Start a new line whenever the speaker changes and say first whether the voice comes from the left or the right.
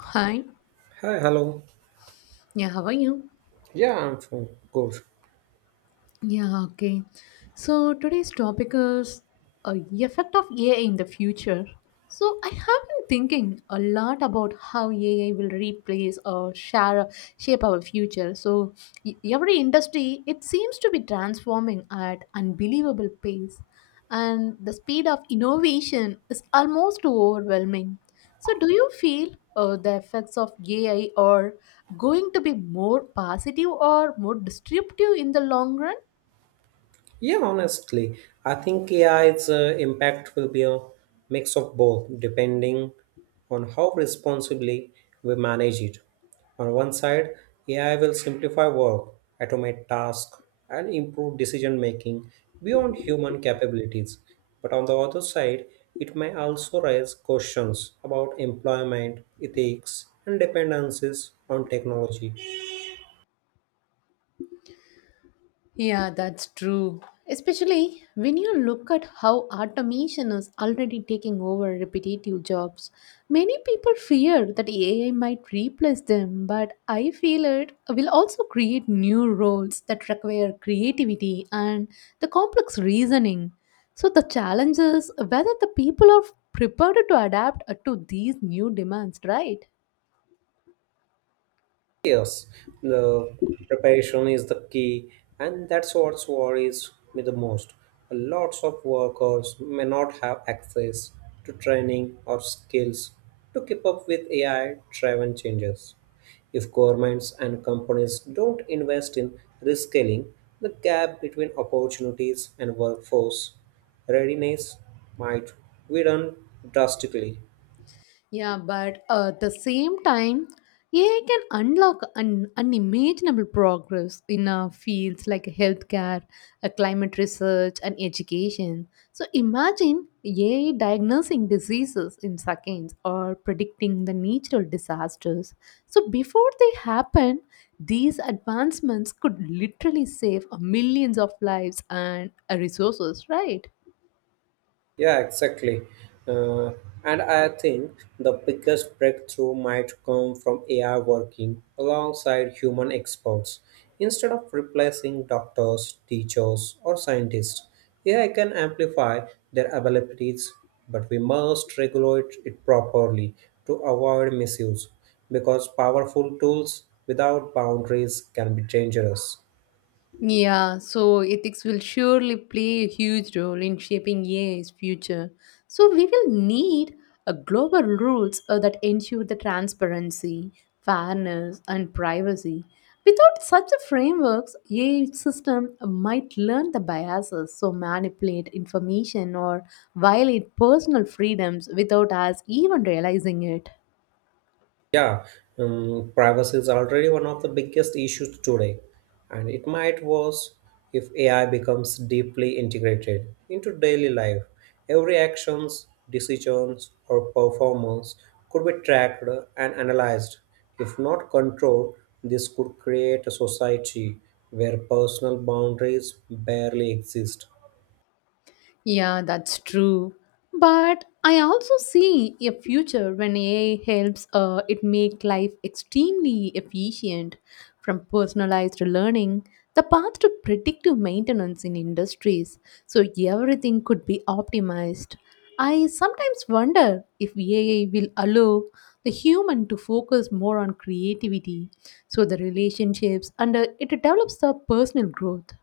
left: Hi.
right: Hi, hello.
left: Yeah, how are you?
right: Yeah, I'm fine. Good.
left: Yeah, okay. So today's topic is uh, effect of AI in the future. So I have been thinking a lot about how AI will replace or share shape our future. So every industry it seems to be transforming at unbelievable pace, and the speed of innovation is almost overwhelming. So do you feel the effects of AI are going to be more positive or more disruptive in the long run?
right: Yeah, honestly, I think AI's impact will be a mix of both, depending on how responsibly we manage it. On one side, AI will simplify work, automate tasks, and improve decision making beyond human capabilities. But on the other side, it may also raise questions about employment, ethics, and dependencies on technology.
left: Yeah, that's true. Especially when you look at how automation is already taking over repetitive jobs. Many people fear that AI might replace them, but I feel it will also create new roles that require creativity and the complex reasoning. So the challenge is whether the people are prepared to adapt to these new demands, right?
right: Yes, the preparation is the key, and that's what worries me the most. Lots of workers may not have access to training or skills to keep up with AI driven changes. If governments and companies don't invest in reskilling, the gap between opportunities and workforce readiness might widen drastically.
left: Yeah, but at the same time, AI can unlock unimaginable progress in fields like healthcare, climate research, and education. So imagine AI diagnosing diseases in seconds or predicting the natural disasters. So before they happen, these advancements could literally save millions of lives and resources, right?
right: Yeah, exactly. Uh, and I think the biggest breakthrough might come from AI working alongside human experts. Instead of replacing doctors, teachers, or scientists, AI can amplify their abilities, but we must regulate it properly to avoid misuse because powerful tools without boundaries can be dangerous.
left: Yeah, so ethics will surely play a huge role in shaping AI's future. So we will need a global rules that ensure the transparency, fairness, and privacy. Without such a frameworks, AI system might learn the biases, so manipulate information or violate personal freedoms without us even realizing it.
right: Yeah, privacy is already one of the biggest issues today, and it might worse if AI becomes deeply integrated into daily life. Every actions, decisions, or performance could be tracked and analyzed. If not controlled, this could create a society where personal boundaries barely exist.
left: Yeah, that's true. But I also see a future when AI helps it make life extremely efficient. From personalized learning, the path to predictive maintenance in industries, so everything could be optimized. I sometimes wonder if AI will allow the human to focus more on creativity, so the relationships, and it develops the personal growth.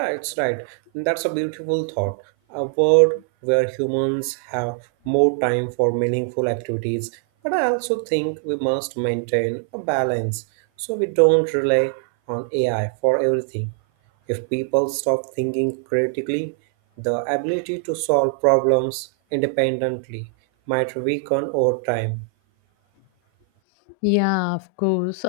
right: Yeah, it's right. That's a beautiful thought. A world where humans have more time for meaningful activities. But I also think we must maintain a balance so we don't rely on AI for everything. If people stop thinking critically, the ability to solve problems independently might weaken over time.
left: Yeah, of course.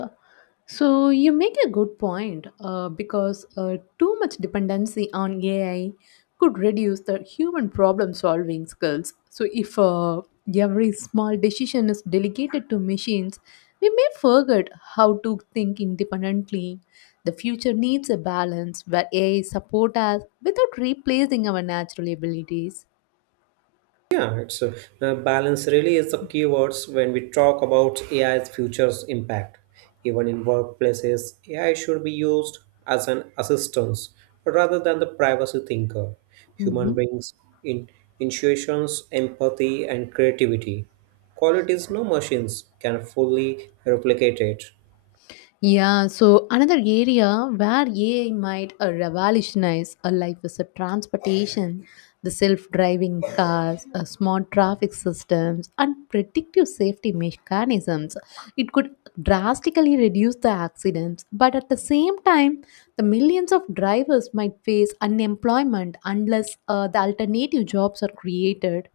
left: So you make a good point because too much dependency on AI could reduce the human problem solving skills. So if every small decision is delegated to machines, we may forget how to think independently. The future needs a balance where AI support us without replacing our natural abilities.
right: Yeah, it's balance really is the keywords when we talk about AI's future's impact. Even in workplaces, AI should be used as an assistance rather than the privacy thinker. Human
left: Mm-hmm.
right: brings in intuitions, empathy, and creativity. Qualities no machines can fully replicate it.
left: Yeah, so another area where AI might revolutionize a life is a transportation, the self-driving cars, smart traffic systems, and predictive safety mechanisms. It could drastically reduce the accidents, but at the same time, the millions of drivers might face unemployment unless the alternative jobs are created.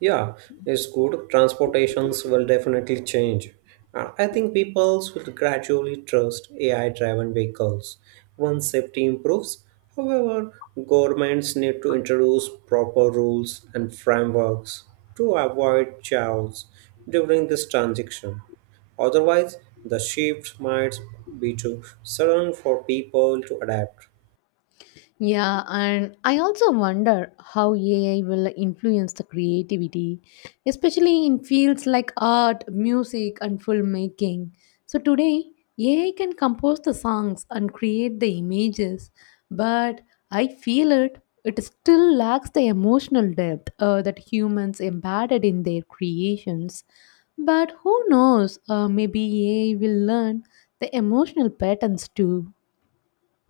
right: Yeah, it's good. Transportations will definitely change. I think people will gradually trust AI-driven vehicles once safety improves. However, governments need to introduce proper rules and frameworks to avoid chaos during this transition. Otherwise, the shift might be too sudden for people to adapt.
left: Yeah, and I also wonder how AI will influence the creativity, especially in fields like art, music, and filmmaking. So today, AI can compose the songs and create the images, but I feel it still lacks the emotional depth that humans embedded in their creations. But who knows? Maybe AI will learn the emotional patterns too.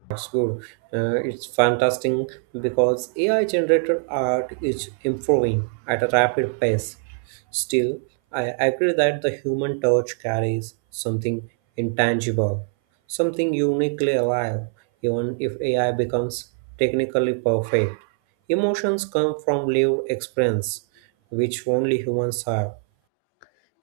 right: That's good. It's fantastic because AI generated art is improving at a rapid pace. Still, I agree that the human touch carries something intangible, something uniquely alive, even if AI becomes technically perfect. Emotions come from lived experience, which only humans have.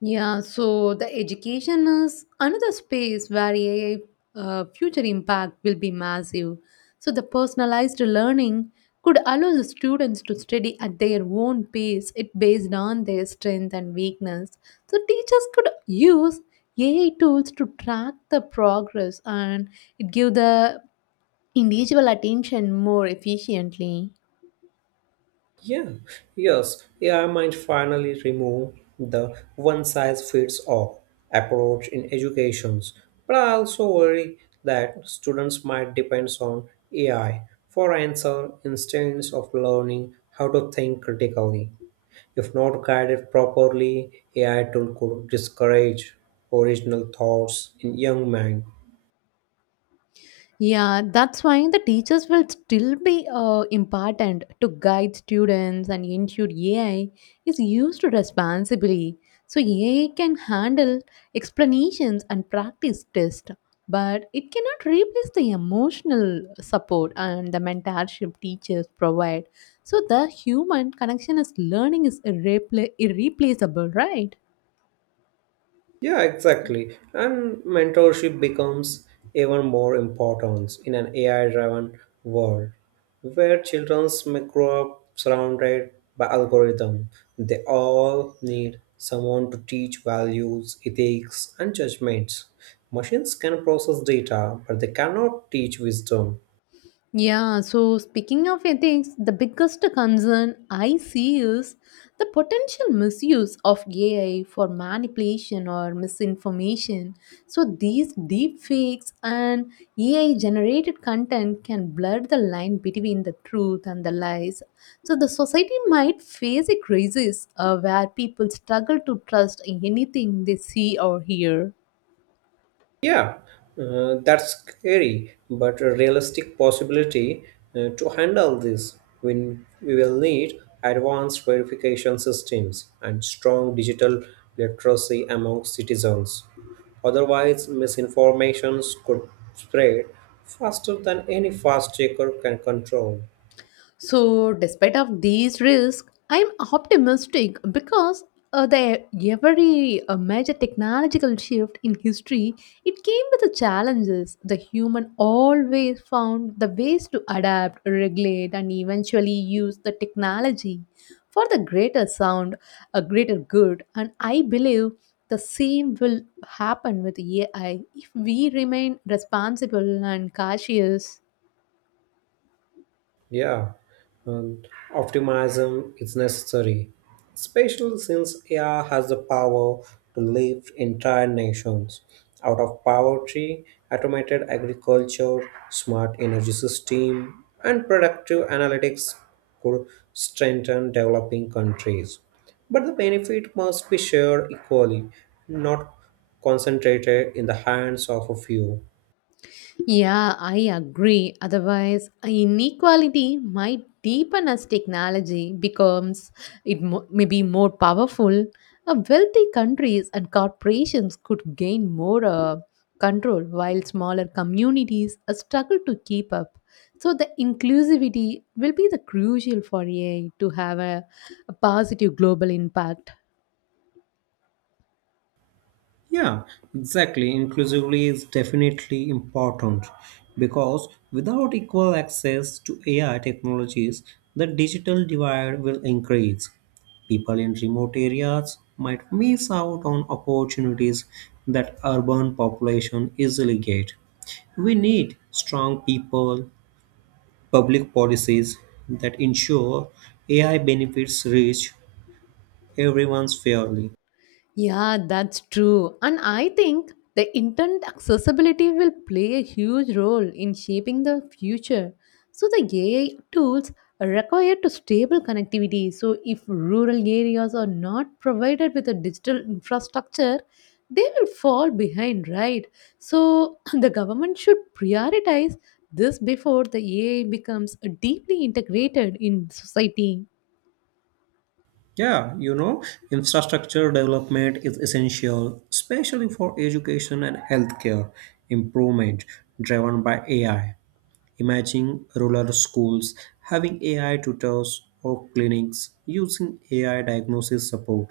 left: Yeah, so the education is another space where AI future impact will be massive. So the personalized learning could allow the students to study at their own pace, it based on their strength and weakness. So teachers could use AI tools to track the progress and it give the individual attention more efficiently.
right: Yeah, yes, AI might finally remove the one size fits all approach in educations, but I also worry that students might depend on AI for answer instead of learning how to think critically. If not guided properly, AI tool could discourage original thoughts in young minds.
left: Yeah, that's why the teachers will still be important to guide students and ensure AI is used responsibly. So AI can handle explanations and practice tests, but it cannot replace the emotional support and the mentorship teachers provide. So the human connection is learning is irreplaceable, right?
right: Yeah, exactly. And mentorship becomes even more important in an AI driven world where children may grow up surrounded by algorithms. They all need someone to teach values, ethics, and judgments. Machines can process data, but they cannot teach wisdom.
left: Yeah, so speaking of ethics, the biggest concern I see is the potential misuse of AI for manipulation or misinformation. So these deep fakes and AI generated content can blur the line between the truth and the lies. So the society might face a crisis where people struggle to trust anything they see or hear.
right: Yeah, that's scary, but a realistic possibility to handle this when we will need advanced verification systems and strong digital literacy among citizens. Otherwise, misinformation could spread faster than any fast checker can control.
left: So, despite of these risks, I'm optimistic because the every major technological shift in history, it came with the challenges. The human always found the ways to adapt, regulate, and eventually use the technology for the a greater good. And I believe the same will happen with AI if we remain responsible and cautious.
right: Yeah, and optimism is necessary, especially since AI has the power to lift entire nations out of poverty, automated agriculture, smart energy system, and productive analytics could strengthen developing countries. But the benefit must be shared equally, not concentrated in the hands of a few.
left: Yeah, I agree. Otherwise, inequality might deepen as technology becomes it may be more powerful. Wealthy countries and corporations could gain more control, while smaller communities struggle to keep up. So, the inclusivity will be the crucial for AI to have a positive global impact.
right: Yeah, exactly. Inclusively is definitely important because without equal access to AI technologies, the digital divide will increase. People in remote areas might miss out on opportunities that urban population easily get. We need strong people, public policies that ensure AI benefits reach everyone fairly.
left: Yeah, that's true. And I think the internet accessibility will play a huge role in shaping the future. So the AI tools are required to stable connectivity. So if rural areas are not provided with a digital infrastructure, they will fall behind, right? So the government should prioritize this before the AI becomes deeply integrated in society.
right: Yeah, you know, infrastructure development is essential, especially for education and healthcare improvement driven by AI. Imagine rural schools having AI tutors or clinics using AI diagnosis support.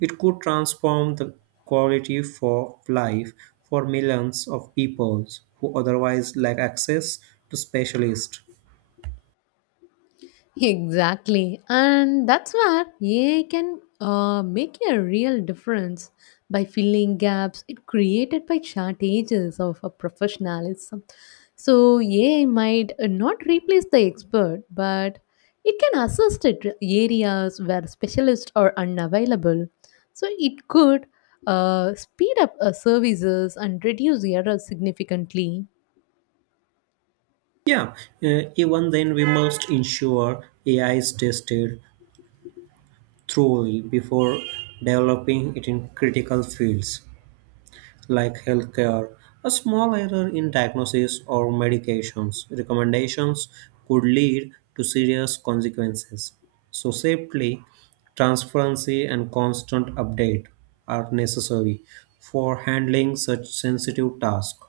right: It could transform the quality for life for millions of people who otherwise lack access to specialists.
left: Exactly. And that's where AI can make a real difference by filling gaps it created by shortages of a professionalism. So AI might not replace the expert, but it can assist it areas where specialists are unavailable. So it could speed up services and reduce errors significantly.
right: Yeah, even then we must ensure AI is tested thoroughly before developing it in critical fields like healthcare. A small error in diagnosis or medications recommendations could lead to serious consequences. So, safely, transparency, and constant update are necessary for handling such sensitive tasks.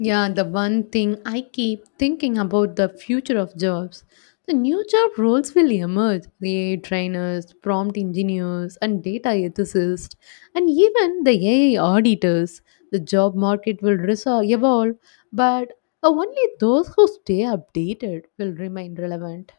left: Yeah, the one thing I keep thinking about the future of jobs. The new job roles will emerge the AI trainers, prompt engineers, and data ethicists, and even the AI auditors. The job market will evolve, but only those who stay updated will remain relevant.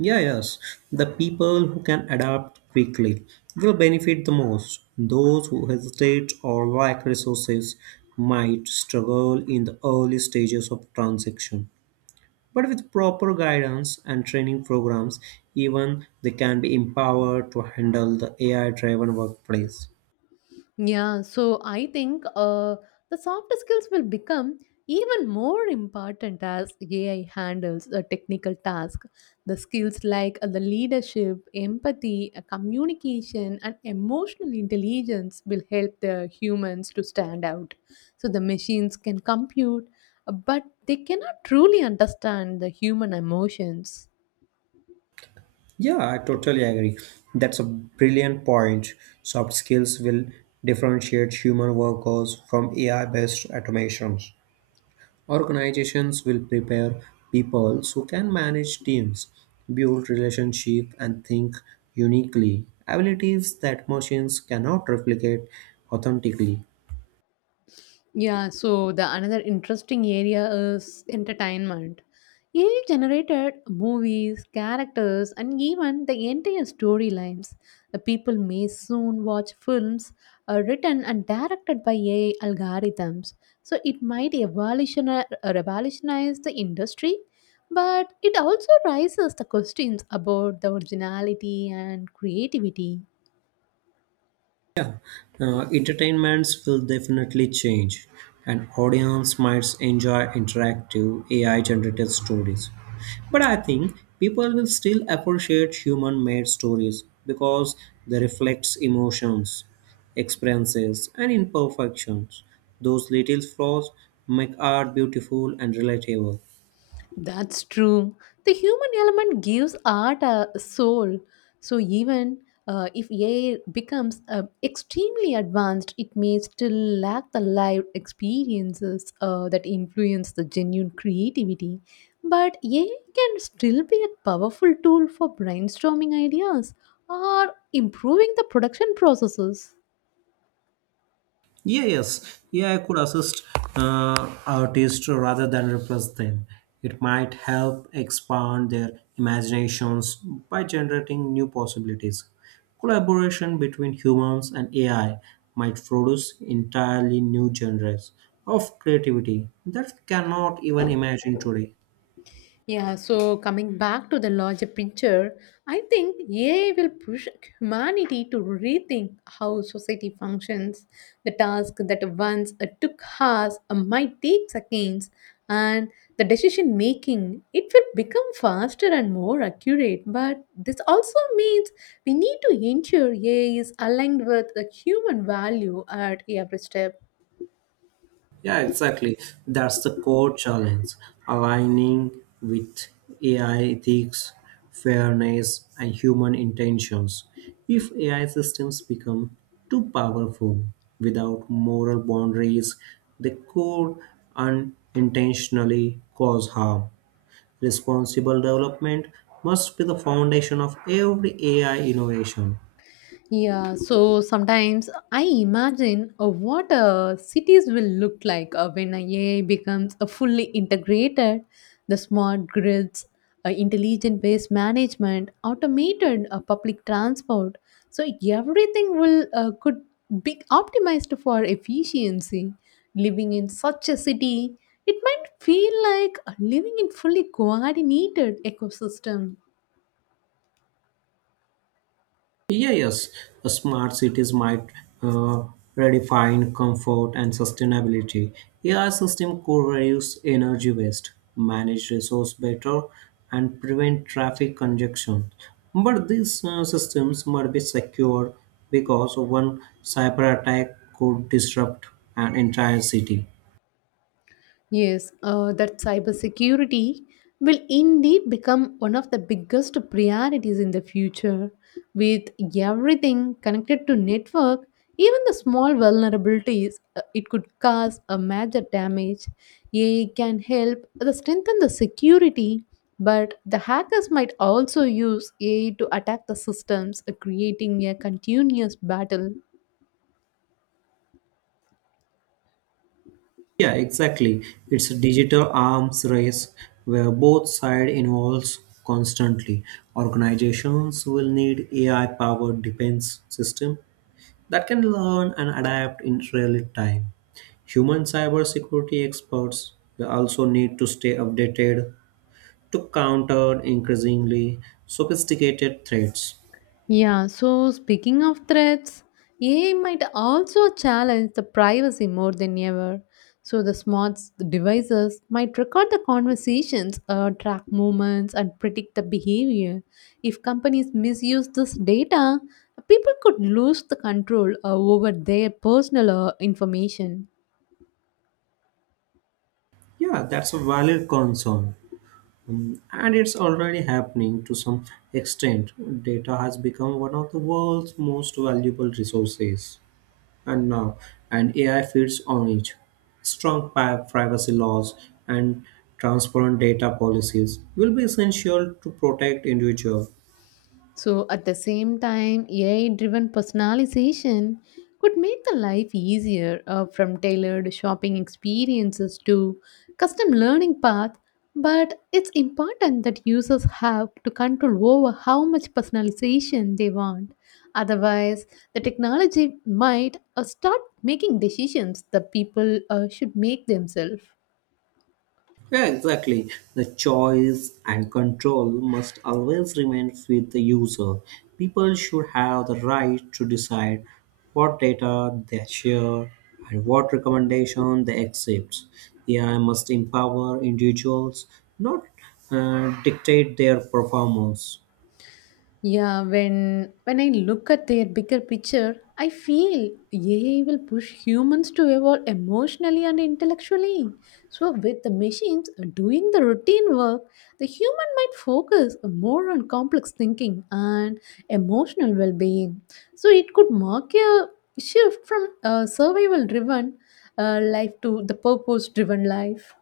right: Yeah, yes. The people who can adapt quickly will benefit the most. Those who hesitate or lack resources might struggle in the early stages of transition. But with proper guidance and training programs, even they can be empowered to handle the AI driven workplace.
left: Yeah, so I think the soft skills will become even more important as AI handles the technical task. The skills like the leadership, empathy, communication, and emotional intelligence will help the humans to stand out. So the machines can compute, but they cannot truly understand the human emotions.
right: Yeah, I totally agree. That's a brilliant point. Soft skills will differentiate human workers from AI based automations. Organizations will prepare people who can manage teams, build relationships, and think uniquely, abilities that machines cannot replicate authentically.
left: Yeah, so the another interesting area is entertainment. AI generated movies, characters, and even the entire storylines. The people may soon watch films written and directed by AI algorithms. So it might revolutionize the industry, but it also raises the questions about the originality and creativity.
right: Entertainments will definitely change, and audience might enjoy interactive AI-generated stories. But I think people will still appreciate human-made stories because they reflect emotions, experiences, and imperfections. Those little flaws make art beautiful and relatable.
left: That's true. The human element gives art a soul. So even if AI becomes extremely advanced, it may still lack the live experiences that influence the genuine creativity. But AI can still be a powerful tool for brainstorming ideas or improving the production processes.
right: Yeah, yes. Yeah, I could assist uh, artists rather than replace them. It might help expand their imaginations by generating new possibilities. Collaboration between humans and AI might produce entirely new genres of creativity that we cannot even imagine today.
left: Yeah, so coming back to the larger picture, I think AI will push humanity to rethink how society functions. The task that once took hours might take seconds, and the decision making it will become faster and more accurate. But this also means we need to ensure AI is aligned with the human value at every step.
right: Yeah, exactly. That's the core challenge aligning with AI ethics, fairness, and human intentions. If AI systems become too powerful without moral boundaries, they could unintentionally cause harm. Responsible development must be the foundation of every AI innovation.
left: Yeah, so sometimes I imagine what cities will look like when AI becomes fully integrated. The smart grids, intelligent waste management, automated public transport. So everything will could be optimized for efficiency. Living in such a city, it might feel like living in fully coordinated ecosystem.
right: Yeah, yes, smart cities might uh, redefine comfort and sustainability. AI system could reduce energy waste, manage resource better, and prevent traffic congestion. But these systems must be secure because one cyber attack could disrupt an entire city.
left: Yes, that cybersecurity will indeed become one of the biggest priorities in the future. With everything connected to network, even the small vulnerabilities, it could cause a major damage. AI can help the strengthen the security, but the hackers might also use AI to attack the systems, creating a continuous battle.
right: Yeah, exactly. It's a digital arms race where both sides involves constantly. Organizations will need AI-powered defense system that can learn and adapt in real time. Human cybersecurity experts will also need to stay updated to counter increasingly sophisticated threats.
left: Yeah, so speaking of threats, AI might also challenge the privacy more than ever. So the smart devices might record the conversations, track movements, and predict the behavior. If companies misuse this data, people could lose the control over their personal information.
right: Yeah, that's a valid concern. Mm, and it's already happening to some extent. Data has become one of the world's most valuable resources. And now, and AI feeds on it. Strong privacy laws and transparent data policies will be essential to protect individuals.
left: So, at the same time, AI driven personalization could make the life easier from tailored shopping experiences to custom learning path, but it's important that users have to control over how much personalization they want. Otherwise, the technology might start making decisions that people should make themselves.
right: Yeah, exactly. The choice and control must always remain with the user. People should have the right to decide what data they share and what recommendation they accept. AI must empower individuals, not dictate their performance.
left: Yeah, when I look at their bigger picture, I feel AI will push humans to evolve emotionally and intellectually. So with the machines doing the routine work, the human might focus more on complex thinking and emotional well-being. So it could mark a shift from a survival-driven life to the purpose-driven life.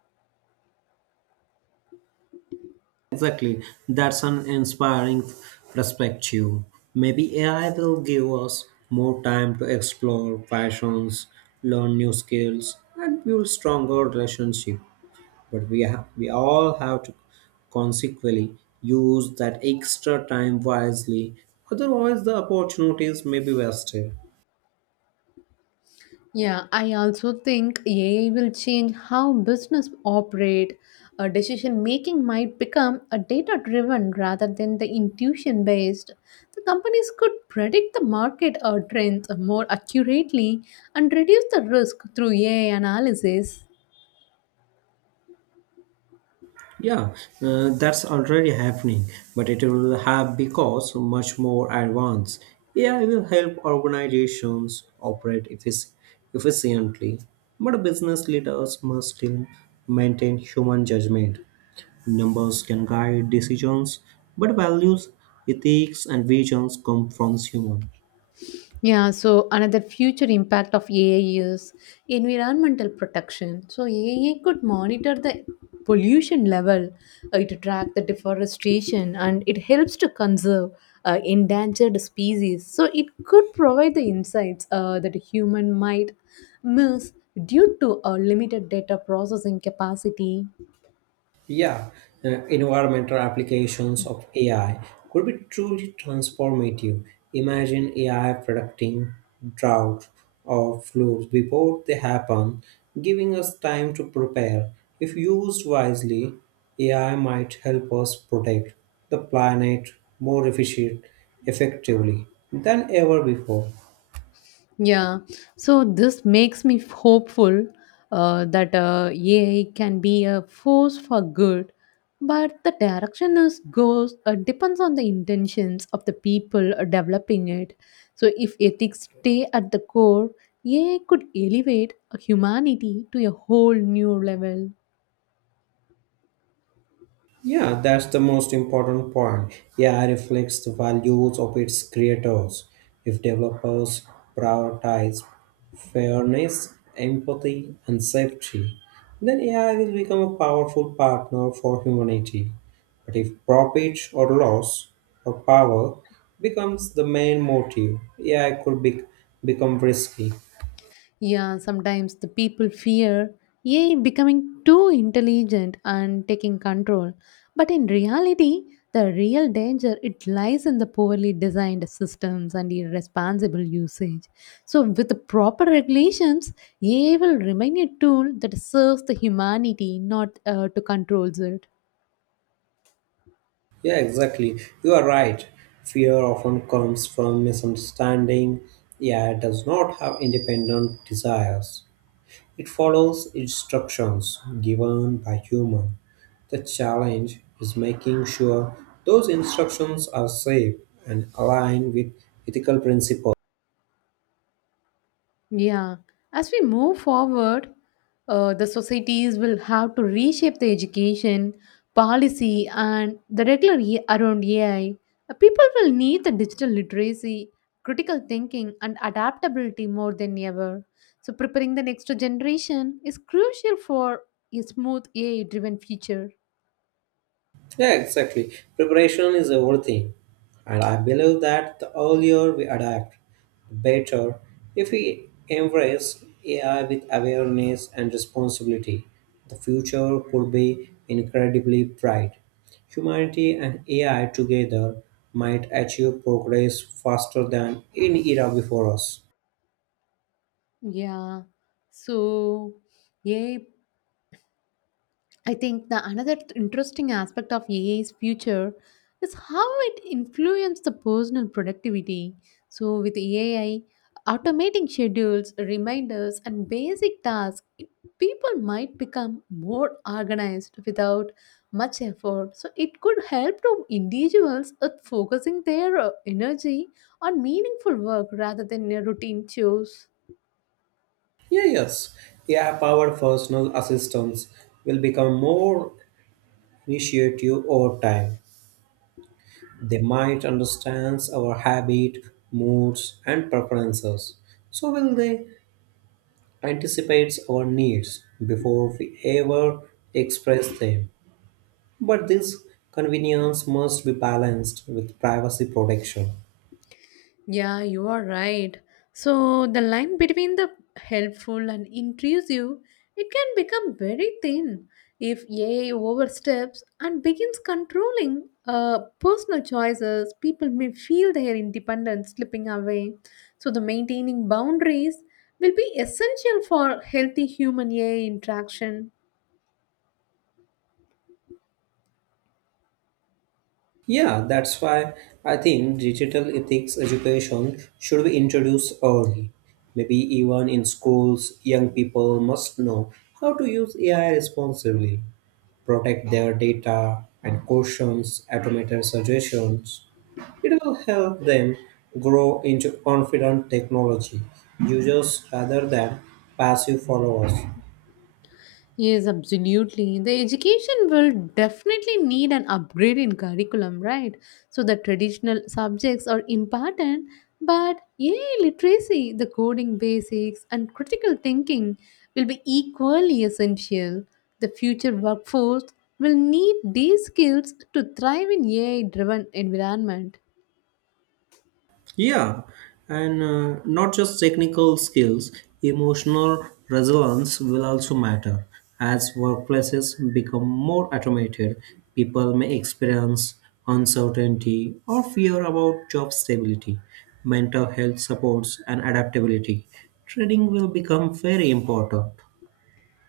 right: Exactly. That's an inspiring perspective. Maybe AI will give us more time to explore passions, learn new skills, and build stronger relationships. But we all have to consequently use that extra time wisely. Otherwise, the opportunities may be wasted.
left: Yeah, I also think AI will change how business operate. A decision making might become a data driven rather than the intuition based. The companies could predict the market or trends more accurately and reduce the risk through AI analysis.
right: Yeah, that's already happening, but it will have because much more advanced. AI will help organizations efficiently, but business leaders must still maintain human judgment. Numbers can guide decisions, but values, ethics, and visions come from human.
left: Yeah, so another future impact of AI is environmental protection. So AI could monitor the pollution level, it track the deforestation, and it helps to conserve endangered species. So it could provide the insights that a human might miss due to a limited data processing capacity.
right: Yeah, environmental applications of AI could be truly transformative. Imagine AI predicting drought or floods before they happen, giving us time to prepare. If used wisely, AI might help us protect the planet more efficient, effectively than ever before.
left: Yeah, so this makes me hopeful that AI can be a force for good, but the direction is goes depends on the intentions of the people developing it. So if ethics stay at the core, AI could elevate humanity to a whole new level.
right: Yeah, that's the most important point. AI reflects the values of its creators. If developers prioritize fairness, empathy, and safety, then AI will become a powerful partner for humanity. But if profit or loss or power becomes the main motive, become risky.
left: Yeah, sometimes the people fear AI becoming too intelligent and taking control. But in reality, the real danger it lies in the poorly designed systems and irresponsible usage. So with the proper regulations, AI will remain a tool that serves the humanity, not to controls it.
right: Yeah, exactly. You are right. Fear often comes from misunderstanding. Yeah, it does not have independent desires. It follows instructions given by human. The challenge is making sure those instructions are safe and aligned with ethical principles.
left: Yeah, as we move forward, the societies will have to reshape the education, policy, and the regular around AI. People will need the digital literacy, critical thinking, and adaptability more than ever. So, preparing the next generation is crucial for a smooth AI driven future.
right: Yeah, exactly. Preparation is everything. And I believe that the earlier we adapt, the better. If we embrace AI with awareness and responsibility, the future could be incredibly bright. Humanity and AI together might achieve progress faster than any era before us.
left: Yeah, so yeah. I think the another interesting aspect of AI's future is how it influences the personal productivity. So with AI, automating schedules, reminders, and basic tasks, people might become more organized without much effort. So it could help to individuals at focusing their energy on meaningful work rather than a routine chores.
right: Yeah, yes. AI powered personal assistants will become more initiative over time. They might understand our habit, moods, and preferences. So will they anticipate our needs before we ever express them. But this convenience must be balanced with privacy protection.
left: Yeah, you are right. So the line between the helpful and intrusive, it can become very thin if AI oversteps and begins controlling personal choices. People may feel their independence slipping away. So the maintaining boundaries will be essential for healthy human AI interaction.
right: Yeah, that's why I think digital ethics education should be introduced early. Maybe even in schools, young people must know how to use AI responsibly, protect their data, and questions automated suggestions. It will help them grow into confident technology users rather than passive followers.
left: Yes, absolutely. The education will definitely need an upgrade in curriculum, right? So the traditional subjects are important, but yeah, literacy, the coding basics, and critical thinking will be equally essential. The future workforce will need these skills to thrive in AI driven environment.
right: Yeah, and not just technical skills, emotional resilience will also matter. As workplaces become more automated, people may experience uncertainty or fear about job stability. Mental health supports and adaptability. Training will become very important.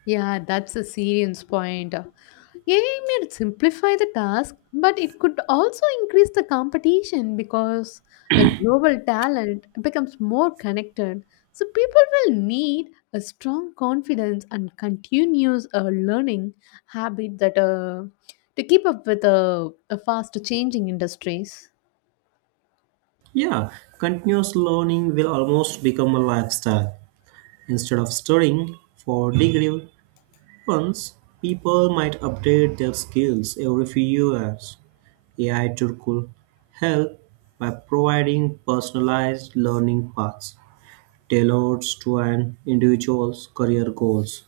left: Yeah, that's a serious point. AI may simplify the task, but it could also increase the competition because the global talent becomes more connected. So people will need a strong confidence and continuous learning habit that to keep up with a fast changing industries.
right: Yeah, continuous learning will almost become a lifestyle instead of studying for degree once, people might update their skills every few years. AI tool could help by providing personalized learning paths tailored to an individual's career goals.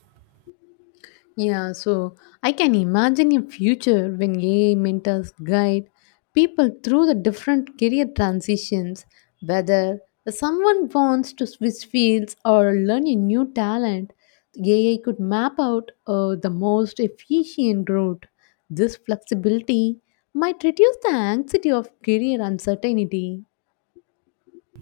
left: Yeah, so I can imagine a future when AI mentors guide people through the different career transitions, whether someone wants to switch fields or learn a new talent, AI could map out the most efficient route. This flexibility might reduce the anxiety of career uncertainty.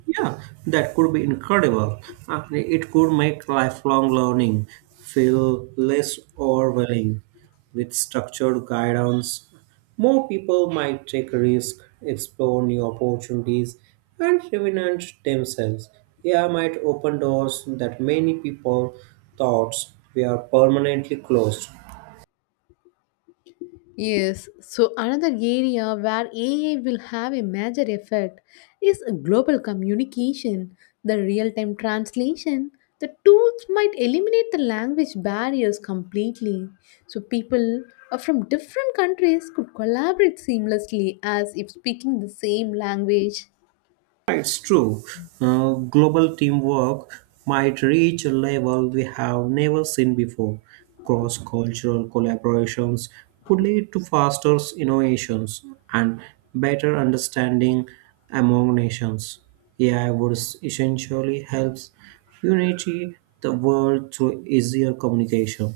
right: Yeah, that could be incredible. It could make lifelong learning feel less overwhelming with structured guidance. More people might take risks, explore new opportunities, and reinvent themselves. AI might open doors that many people thought were permanently closed.
left: Yes, so another area where AI will have a major effect is global communication, the real time translation. The tools might eliminate the language barriers completely, so people from different countries could collaborate seamlessly as if speaking the same language.
right: It's true. Global teamwork might reach a level we have never seen before. Cross cultural collaborations could lead to faster innovations and better understanding among nations. AI would essentially helps unity the world through easier communication.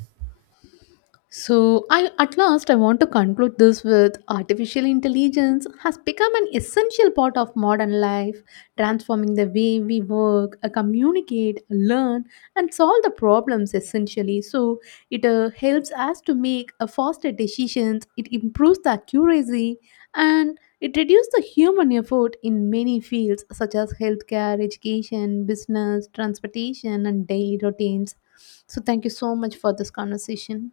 left: So, I at last I want to conclude this with artificial intelligence has become an essential part of modern life, transforming the way we work, communicate, learn, and solve the problems essentially. So, it helps us to make faster decisions, it improves the accuracy, and it reduces the human effort in many fields such as healthcare, education, business, transportation, and daily routines. So, thank you so much for this conversation.